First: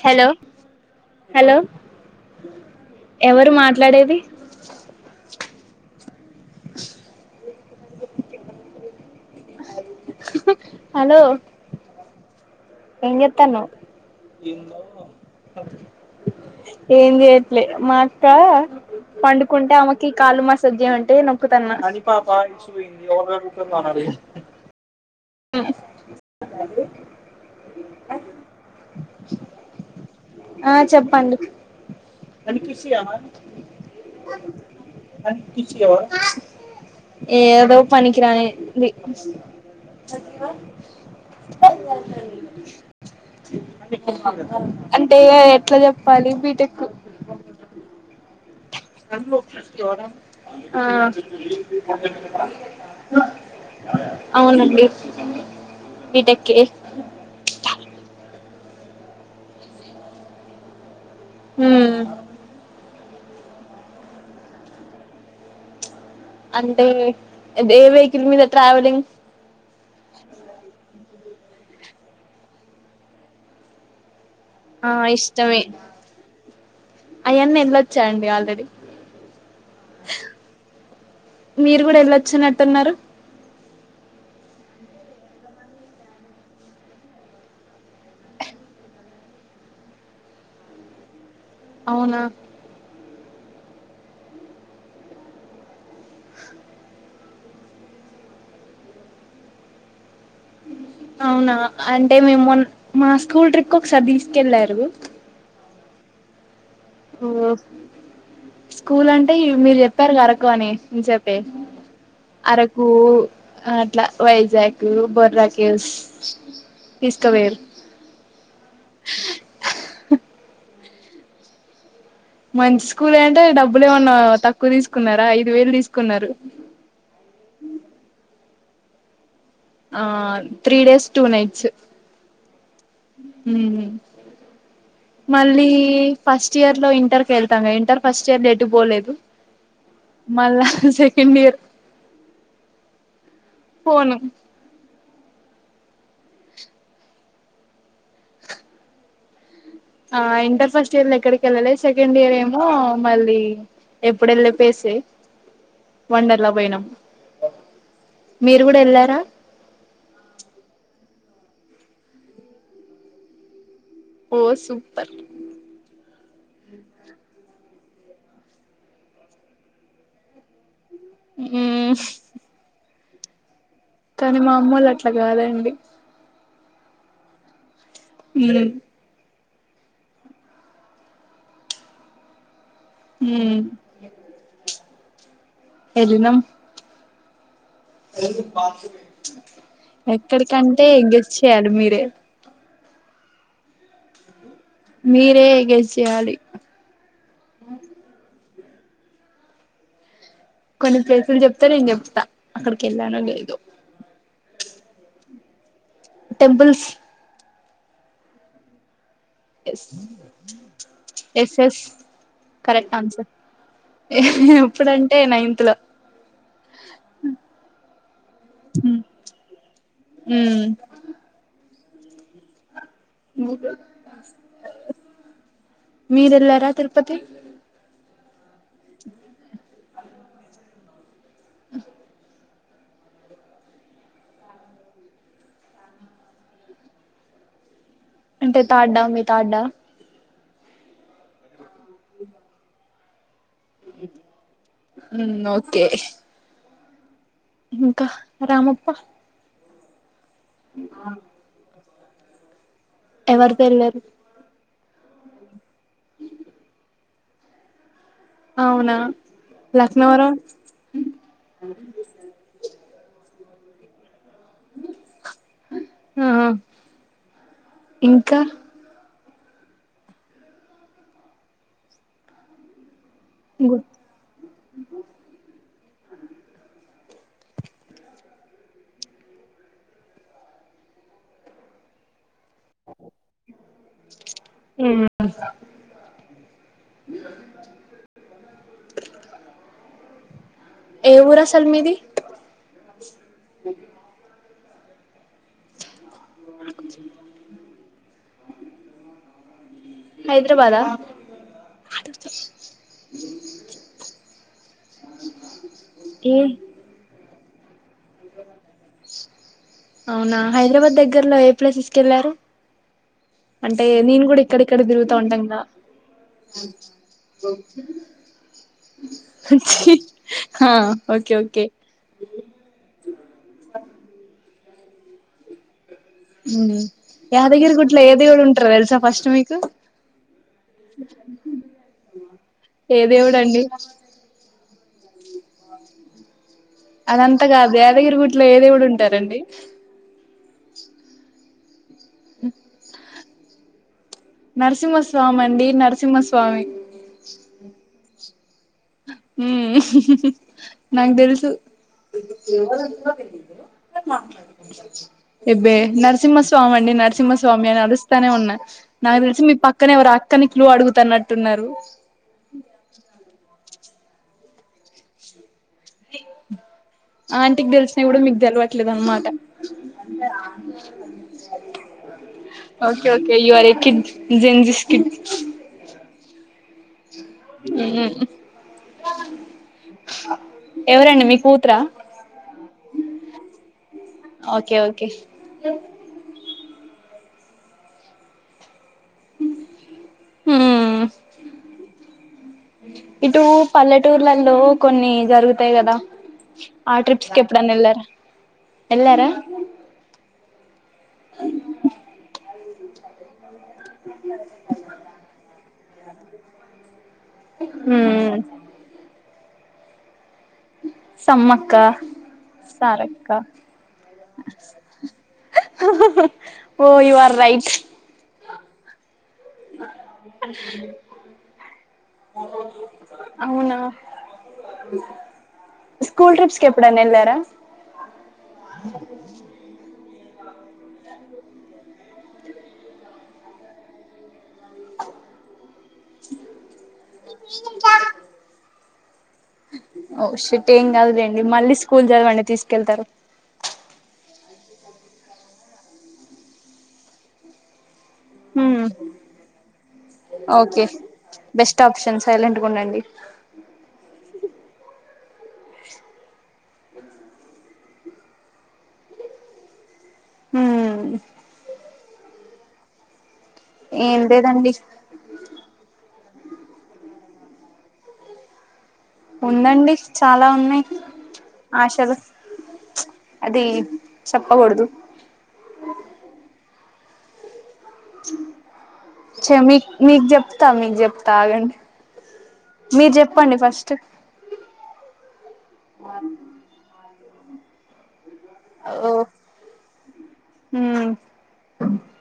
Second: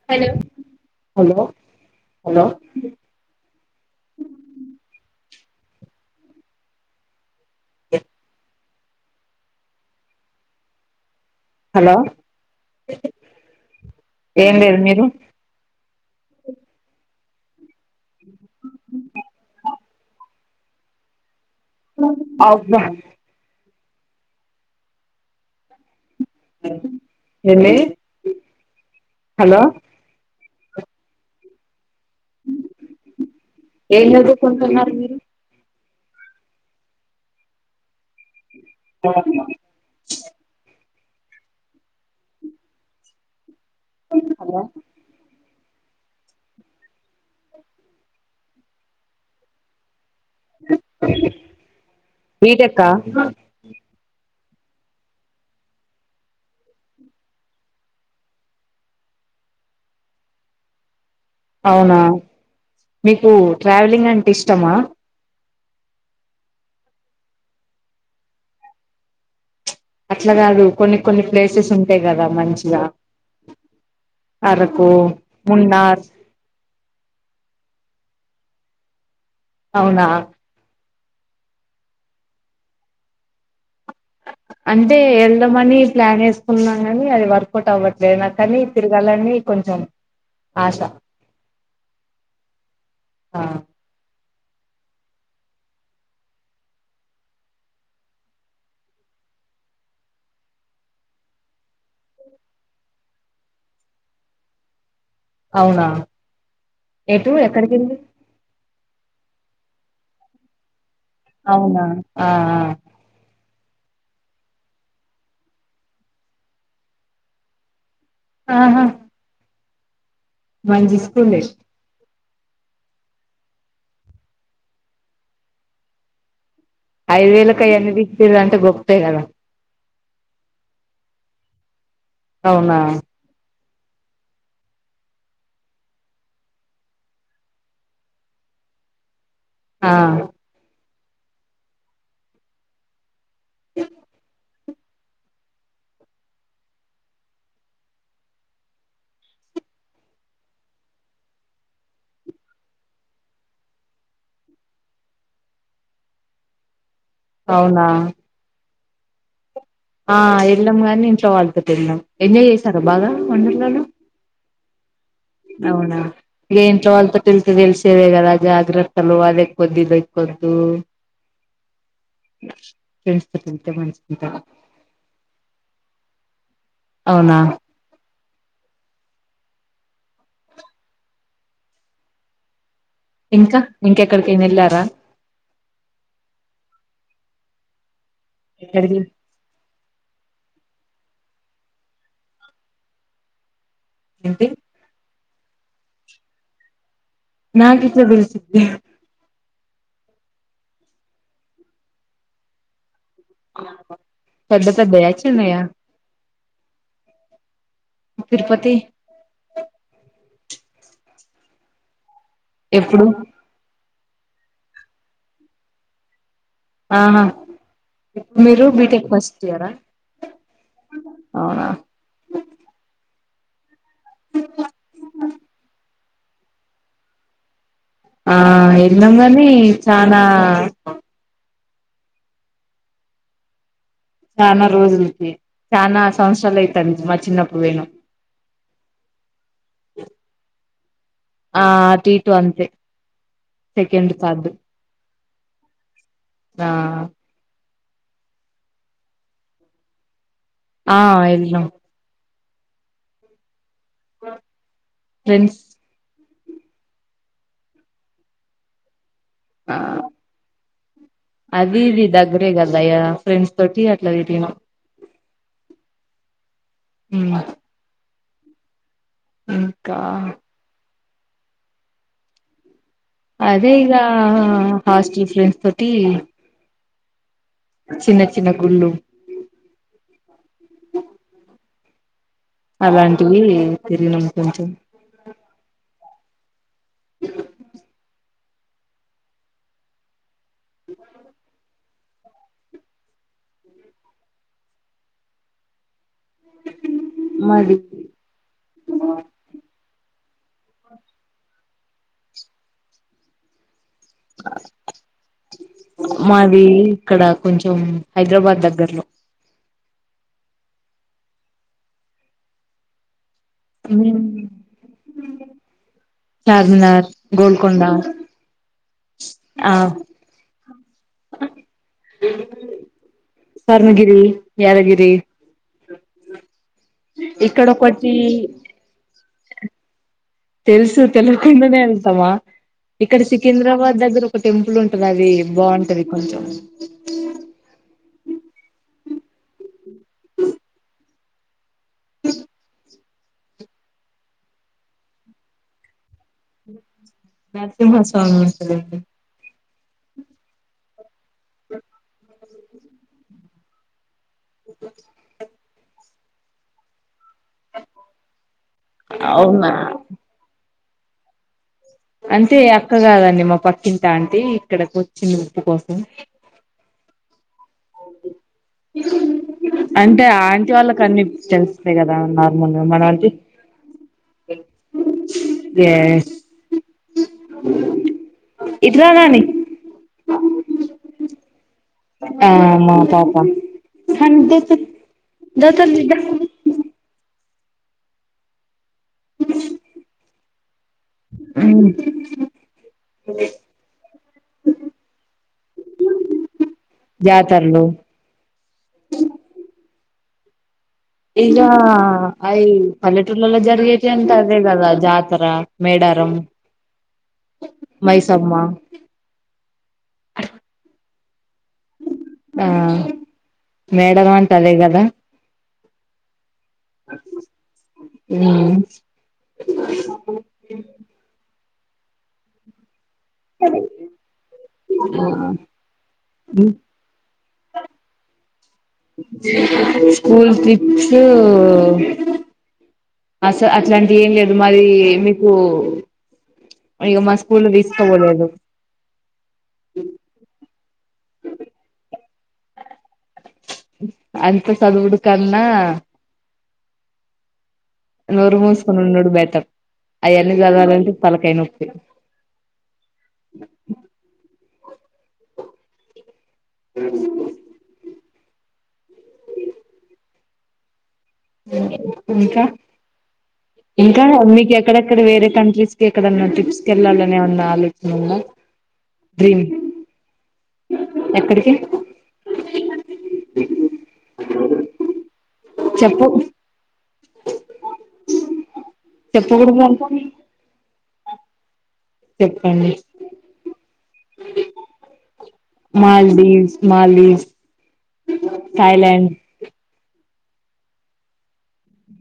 హేలో hello hello hello ఎవరు మాట్లాడేది. య హలో హలో ఎంజేత్తన్నావ్ ఏం లేదు మీరు ఏం జేయట్లే మాఅక్క పండుకుంటే ఆమెక్ కి కాళ్ళు మసాజ్ జేయ్ మంటే నాకు కుతన్న అబ్బా [unintelligible] [unintelligible] ఏందీ హలో ఆ చెప్పండి హానీ కిస్ ఇయ్యవ ఏం చదువుకుంటున్నారు మీరు హానీ కిసస్ ఇయ్యవ ఏదో పనికి రాని ది [inaudible] అంటే ఎట్లా చెప్పాలి బి టెక్కు అన్న ఒక సోడా ఆ బీటెక్కా అవునండి బిటెక్కే అవునా మ్మ్ మీకు ట్రావెలింగ్ అంటే ఇష్టమా అంటే ఏ వెహికల్ మీద ట్రావెలింగ్ అట్లకాదు కొన్ని కొన్ని ప్లేసెస్ ఉంటాయి కదా మంచిగా అరకు ఆ ఇష్టమే మున్నార్ ఆయన్ని వెళ్ళొచ్చా అండి ఆల్రెడీ అవునా మీరు గూడా ఎల్లోచ్చినట్టున్నారు అంటే వెళ్దమని ప్లాన్ వేసుకున్నాం కానీ అది వర్కౌట్ అవ్వట్లేదు నా కానీ తిరగాలని కొంచెం ఆశ అవునా ఆ అవునా అంటే మేము మొన్న మా స్కూల్ ట్రిప్ కు ఒకసారి తీసుకెళ్ళారు అవునా ఎటు ఎక్కడికి వెళ్లి స్కూల్ అంటే మీరు చెప్పారుగ అరకు అని చెప్పే అవునా ఆ అట్లా వైజాగ్ బొర్రాకెవ్స్ తీస్కవోయిర్రు ఆహా మంచి స్కూల్ ఎ మంచి స్కూల్ అంటే డబ్బులు ఏమన్నా తక్కువ తీసుకున్నారా ఐదు వేలు తీసుకున్నారు ఐదు వేలకు ఆయన్ని తిప్పిరంటే గొప్పే కదా ఆహ్ త్రీ డేస్ టూ నైట్స్ ఉ అవునా హు మళ్ళీ ఫస్ట్ ఇయర్ లో ఇంటర్ కి వెళతాగా ఇంటర్ ఫస్ట్ ఇయర్ లో ఎటు పోలేదు ఆ మల్లా సెక్ తిన్నియిర్ ఫోను ఆ ఇంటర్ ఫస్ట్ ఇయర్ లో ఎక్కడికి వెళ్ళలే సెకండ్ ఇయర్ ఏమో మళ్ళీ ఎప్పుడు వెళ్ళే ప్లేసే వండర్లా పోయినాము అవునా అటు కూడా ఎల్లారా ఆ వెళ్ళాం గాని ఇంట్లో వాళ్ళతో వెళ్ళాం ఎంజాయ్ చేసారా బాగా వండర్లాలో ఓ సూపర్ అవునా ఇ ఇంట్లో వాళ్లతో తిరిగితే తెలిసేదే గదా జాగ్రత్తలు అదేకొద్దు ఇదేకొద్దు హ్మ్ తెస్త కానీ మా అమ్మోళ్ళు అట్లా కాదండి అవునా ఉ ఇంకా ఉమ్ ఇంకెక్కడికైనెళ్లారా ఎల్లినం ఎక్కడికి ఎక్కడి కండి తే గెస్ చేయాలి మీరే ఏంటి మీరే గెస్ చెయాలి నా కిట్లా పిలిచి కొన్ని ప్లేసులు చెప్తా నేను చెప్తా అక్కడికి ఏళ్లానో లేదు న్నయ temples Tirupati yes yes yes correct ఎప్పుడు ఆన్సర్ ఎప్పుడంటే నైన్త్ లో ఆహా మీరు బిటెక్ ఫస్ట్ ఇయరా ఉమ్ అవునా మీరెళ్ళారా తిరుపతి ఆ ఎళ్ళాం కానీ చానా చానా రోజులికి చానా సంవత్సరాలు అయితంది మా చిన్నప్పుడు వేయినాం అంటే తాడ్డా మీ తాడ్డా ఆ అటు ఇటు అంతే సెకెండ్ థర్డ్ ఉమ్ ఓకే ఆ ఇంకా రామప్ప ఆ ఏళ్దాం ఎవరి పేరు లే ఫ్రెండ్స్ అవునా ఆ లక్నవరం అది ఇది దగ్గరేగద అయ్యా ఫ్రెండ్స్ తో టి అట్లా పే ఆ ఉమ్ ఇంకా ఇంకా అదే ఈగా హాస్టల్ ఫ్రెండ్స్ తోటి చిన్న చిన్న గుళ్ళు అలాంటివి తిరిగినం కొంచెం ఏ ఊరు అసలు మీది మడి హైదరాబాదా ఏ మాది ఇక్కడా కొంచం హైదరాబాద్ దగ్గర్లో అవునా హైదరాబాద్ దగ్గరలో ఏ ప్లేసెస్కి వెళ్ళారు అంటే నేను కూడా ఇక్కడిక్కడ తిరుగుతా ఉంటాం క చార్మినార్ గోల్కొండ చి హ స్వర్ణ గిరి యాదగిరి ఇక్కడ యాదగిరి గుట్లో ఒకటి ఏది కూడా ఉంటారు వెలుసా ఫస్ట్ మీకు తెలుసు తెలకుండ నే వెళ్తామా ఏ ఇక్కడ దేవుడు అండి సికింద్రాబాద్ దగ్గర ఒక టెంపుల్ ఉం గది బాగుంటది కొంచెం అదంత గాదు గరి యాదగిరి గుట్లో ఏదేవుడు ఉంటారండి నరసింహస్వామిండి నరసింహస్వామి నరసింహస్వామి ఉమ్ నాకు తెలుస్ తు ఇంకా ఎప్పుడో తెలీదు ఎబ్బె నన్ సింహస్వామి అండి నరసింహస్వామి అని అడుస్తానే ఉన్నా నాగు తెలిసి మీ అవునా పక్కనేవరో అక్కని క్లు అడుగు త్తన్నట్టున్నారు అంతే అక్క కాదండి మా పక్ ఇంతా అంటే ఇక్కడకొచ్చి ను పకొస్తాం ఆంటీక్ దెల్స్ సిగుడ మీగ్ దెల్వట్లేదన్ మాట అంటే ఆ ఆంటీ వాళ్ళకి అన్ని తెలుస్తాయి కదా నార్మల్ గా మనం ఒకే అంటే ఒకే you are a kid gen జిస్ kid it రా నాని ఎవరండి మీ కూతుర ఆ మా పాపా ఓకే ఓకే హ్మ్మ్ ఇటు పల్లెటూర్లలో కొన్ని జరుగుతాయి కదా ఆ ట్రిప్స్కిి జాతరలు ఎప్పుడనెల్లారా ఎళ్లారా ఇగా అయి పల్లెటూర్లలో జర్ ఎటంతా అదే గదా జాతర మేడారం మ్మ్ మైసమ్మ సమ్మక్క ఆ సారక్క మెడలంటే అదే గదా ఓ యు ఆర్ రైట్ మ్మ్ కాంబోజు అవునా స్కూల్ ట్రిప్స్ కెప్పుడన్నెల్లారా స్కూల్ తీ నువ్ అస అట్లాంటి ఏం లేదు మరి మీకు ఇగ మా స్కూల్ తీసుకోబోరాదు ఓ షిట్ ఏం గాదులెండి మళ్ళీ స్కూల్ చదవండి. తీసుకెళ్తారు అంత సదువుడు కన్నా నోరు మ్మ్ మూసుకొని ఉండుడు బెటర్ అయన్నీ ఓకే చదవాలి అంటే బెస్ట్ తలకాయనొప్పి ఆప్షన్ సైలెంట్ గా ఉండండి ఏయ్ నువ్వో హ ఇంకా ఏం ఇంకా లేదండి మీకు ఎక్కడెక్కడ వేరే కంట్రీస్ కి ఎక్కడన్నా ట్రిప్స్ కి వెళ్ళాల ఇనేవన్నా ఆలోచన ఉందా డ్రీమ్ ఉందండి చాలా ఉన్నాయి ఎక్కడికి ఆశలు ప్చ్ అది చెప్పకూడదు చెప్పు చ మీ చెప్పకూడదు అంట మీకు చేప్తా మీకు చేప్ తాగండి చెప్పండి మాల్దీవ్స్ మాల్దీవ్స్ థాయ్ ల్యాండ్ హు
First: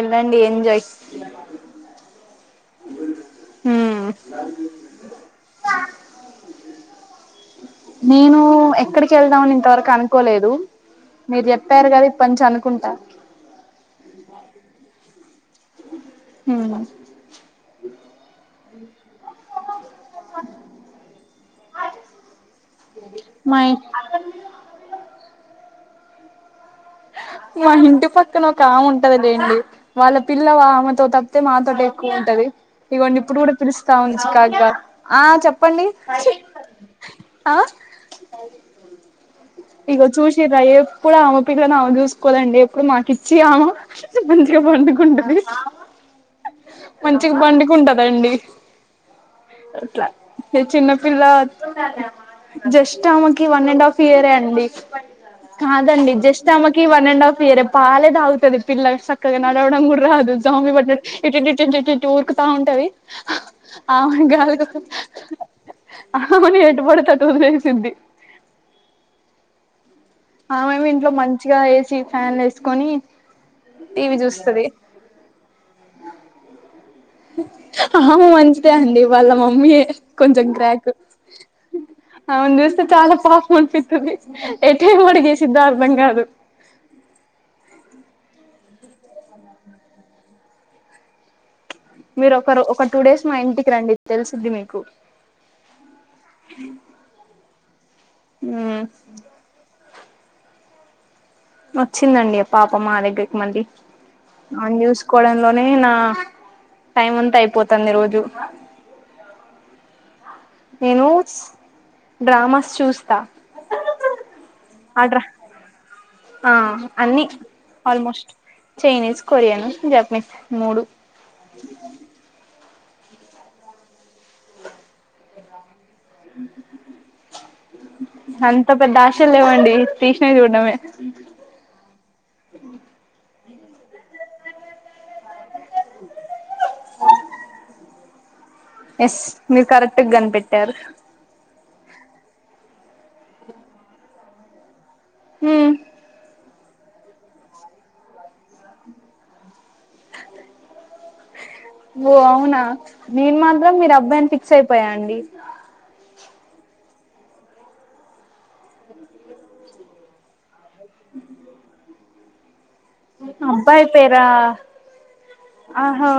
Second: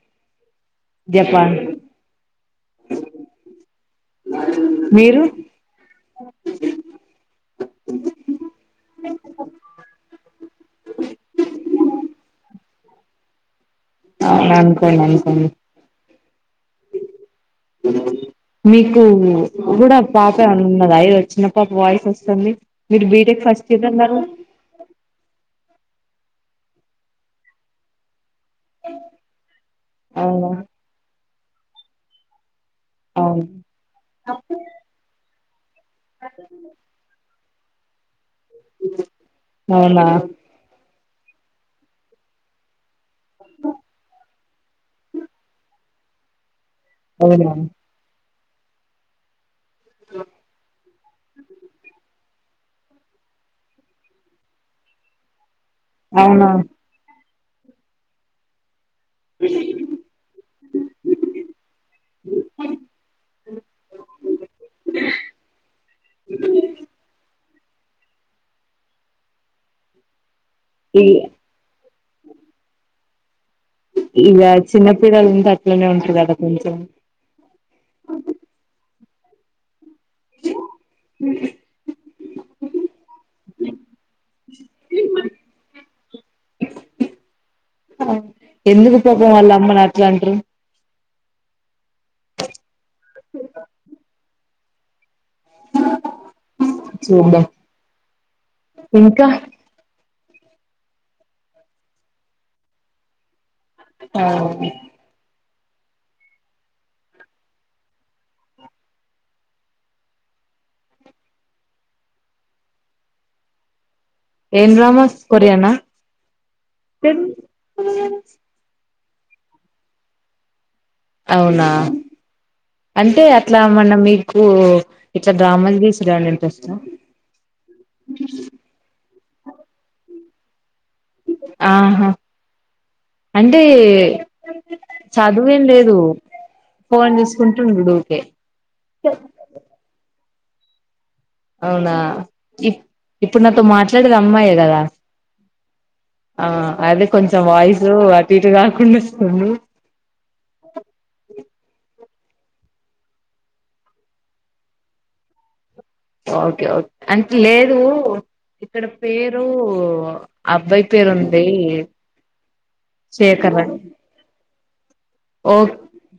ఎల్లండి ఏం జపాన్ హుఅ మీరు నేను ఎక్కడికి వెళ్దామని ఇంతవరకు అనుకోలేదు మీరు చెప్పారు కదా ఇప్పనుంచి అను కుంటా ఆ అనుకోండి అనుకోండి హు నా మీ ను కూడా ఆ పాపే ఉన్నద ఏదో చిన్న పాప వాయిస్ వస్తుంది మీరు బీటెక్ మా ఫస్ట్ ఇయర్ అన్నారు మా ఇంటి పక్ క్కన ఒక ఆమె ఉంటది లేండి వాళ్ళ పిల్ల అవునా ఆమెతో తప్ తే మాతోటే ఎక్కువ ఉంటది ఇగోండి ఇప్పుడు అవును కూడా పిలుస్తా ఉంది చికాకుగా ఆ చెప్పండి ఆ ఇగ అవునా చూసిర్రా ఎప్ ప్పుడు ఆమె పిల్లను ఆమె చూసుకోదండి ఎప్పుడు మాకి చి ఆమ మంచిగా పండుకుంటది మంచిగా అవునా పండుకుంటది అండి అట్లా పిల్లా జస్ట్ ఆమెకి వన్ అండ్ హాఫ్ ఇయర్ ఏ అండి. కాదండి జస్ట్ అవునా ఆమెకి వన్ అండ్ హాఫ్ వేరే పాలేదాగుతది పిల్లగ సక్కగా నడవడం కూడా రాదు జామి పట్టినట్టు ఇట్టిటి-టి-టి-టూ ఊరుకుతా ఉంటది ఆ గా [unintelligible] అవును ఎటు పడుతే అటు [unintelligible] సుద్ధి ఆ మేమో ఇంట్లో ఈ మంచిగా ఏస్ చ్చి ఫ్యాన్ లు వేసుకొని ఇలా చిన్న పిల్లలు ఉంటే అట్లనే ఉంటారు కదా కొంచెం. ఆ మంచిదే అండి వాళ్ళ మమ్మీ కొంచెం క్రాక్ ఆమెను చూస్తే చాలా పాపం అనిపితది ఎటు ఏం అడుగు ఎస్సిదో అర్థం కాదు. ఎందుకు పాపం వాళ్లు అమ్మని అట్లా అంట్రు. మీరు ఒకరు ఒక టూ డేస్ మా ఇంటికి రండి తెలుస్ సిద్ధి మీకు చూద్దాం మ్ ఇంకా వచ్చిందండి ఆ పాప మా దగ్గరకి మళ్ళీ ఆ ఆయన్ని చూస్కోడం లో నేనా టైం అంతా అయిపోతంది రోజూ నేనూ స్ డ్రామాస్ చూస్తా ఏం ఆ డ్రామాస్ డ్రా కొరియన్ ఆ ఆ అన్ని ఆల్మోస్ట్ చైనీస్, కొరియను, జపనీస్ మూడు. అవునా అంటే అట్లా మొన్న మీకు ఇట్లా డ్రామాలు తీసి రాని ఇంట్రెస్ట్ ఆ అస్సల్ లేవండి తీసినవి చూడ్డమే ఆహా అంటే చాల చదువేం లేదు పోన్ చేసుకుంటుండు కె ఎస్ మీరు కరెక్ట్ కనిపెట్టి కట్టారు అవునా ఇప్ ఇప్పుడు నాతో మాట్లాడేది అమ్మాయ కదా ఉమ్మ్ ఆ అదే కొంచెం వాయిసు అటు ఇటు కాకుండా వస్తుంది. కు ఓ అవునా నేను మాత్రం మీరు అబ్బాయిని ఫిక్స్ అయిపోయా అండి ఓకే ఓకే అంటే లేదు ఇక్కడ పేరు అబ్బాయి పేరుంది అబ్బాయి పేరా ఓ ఆహో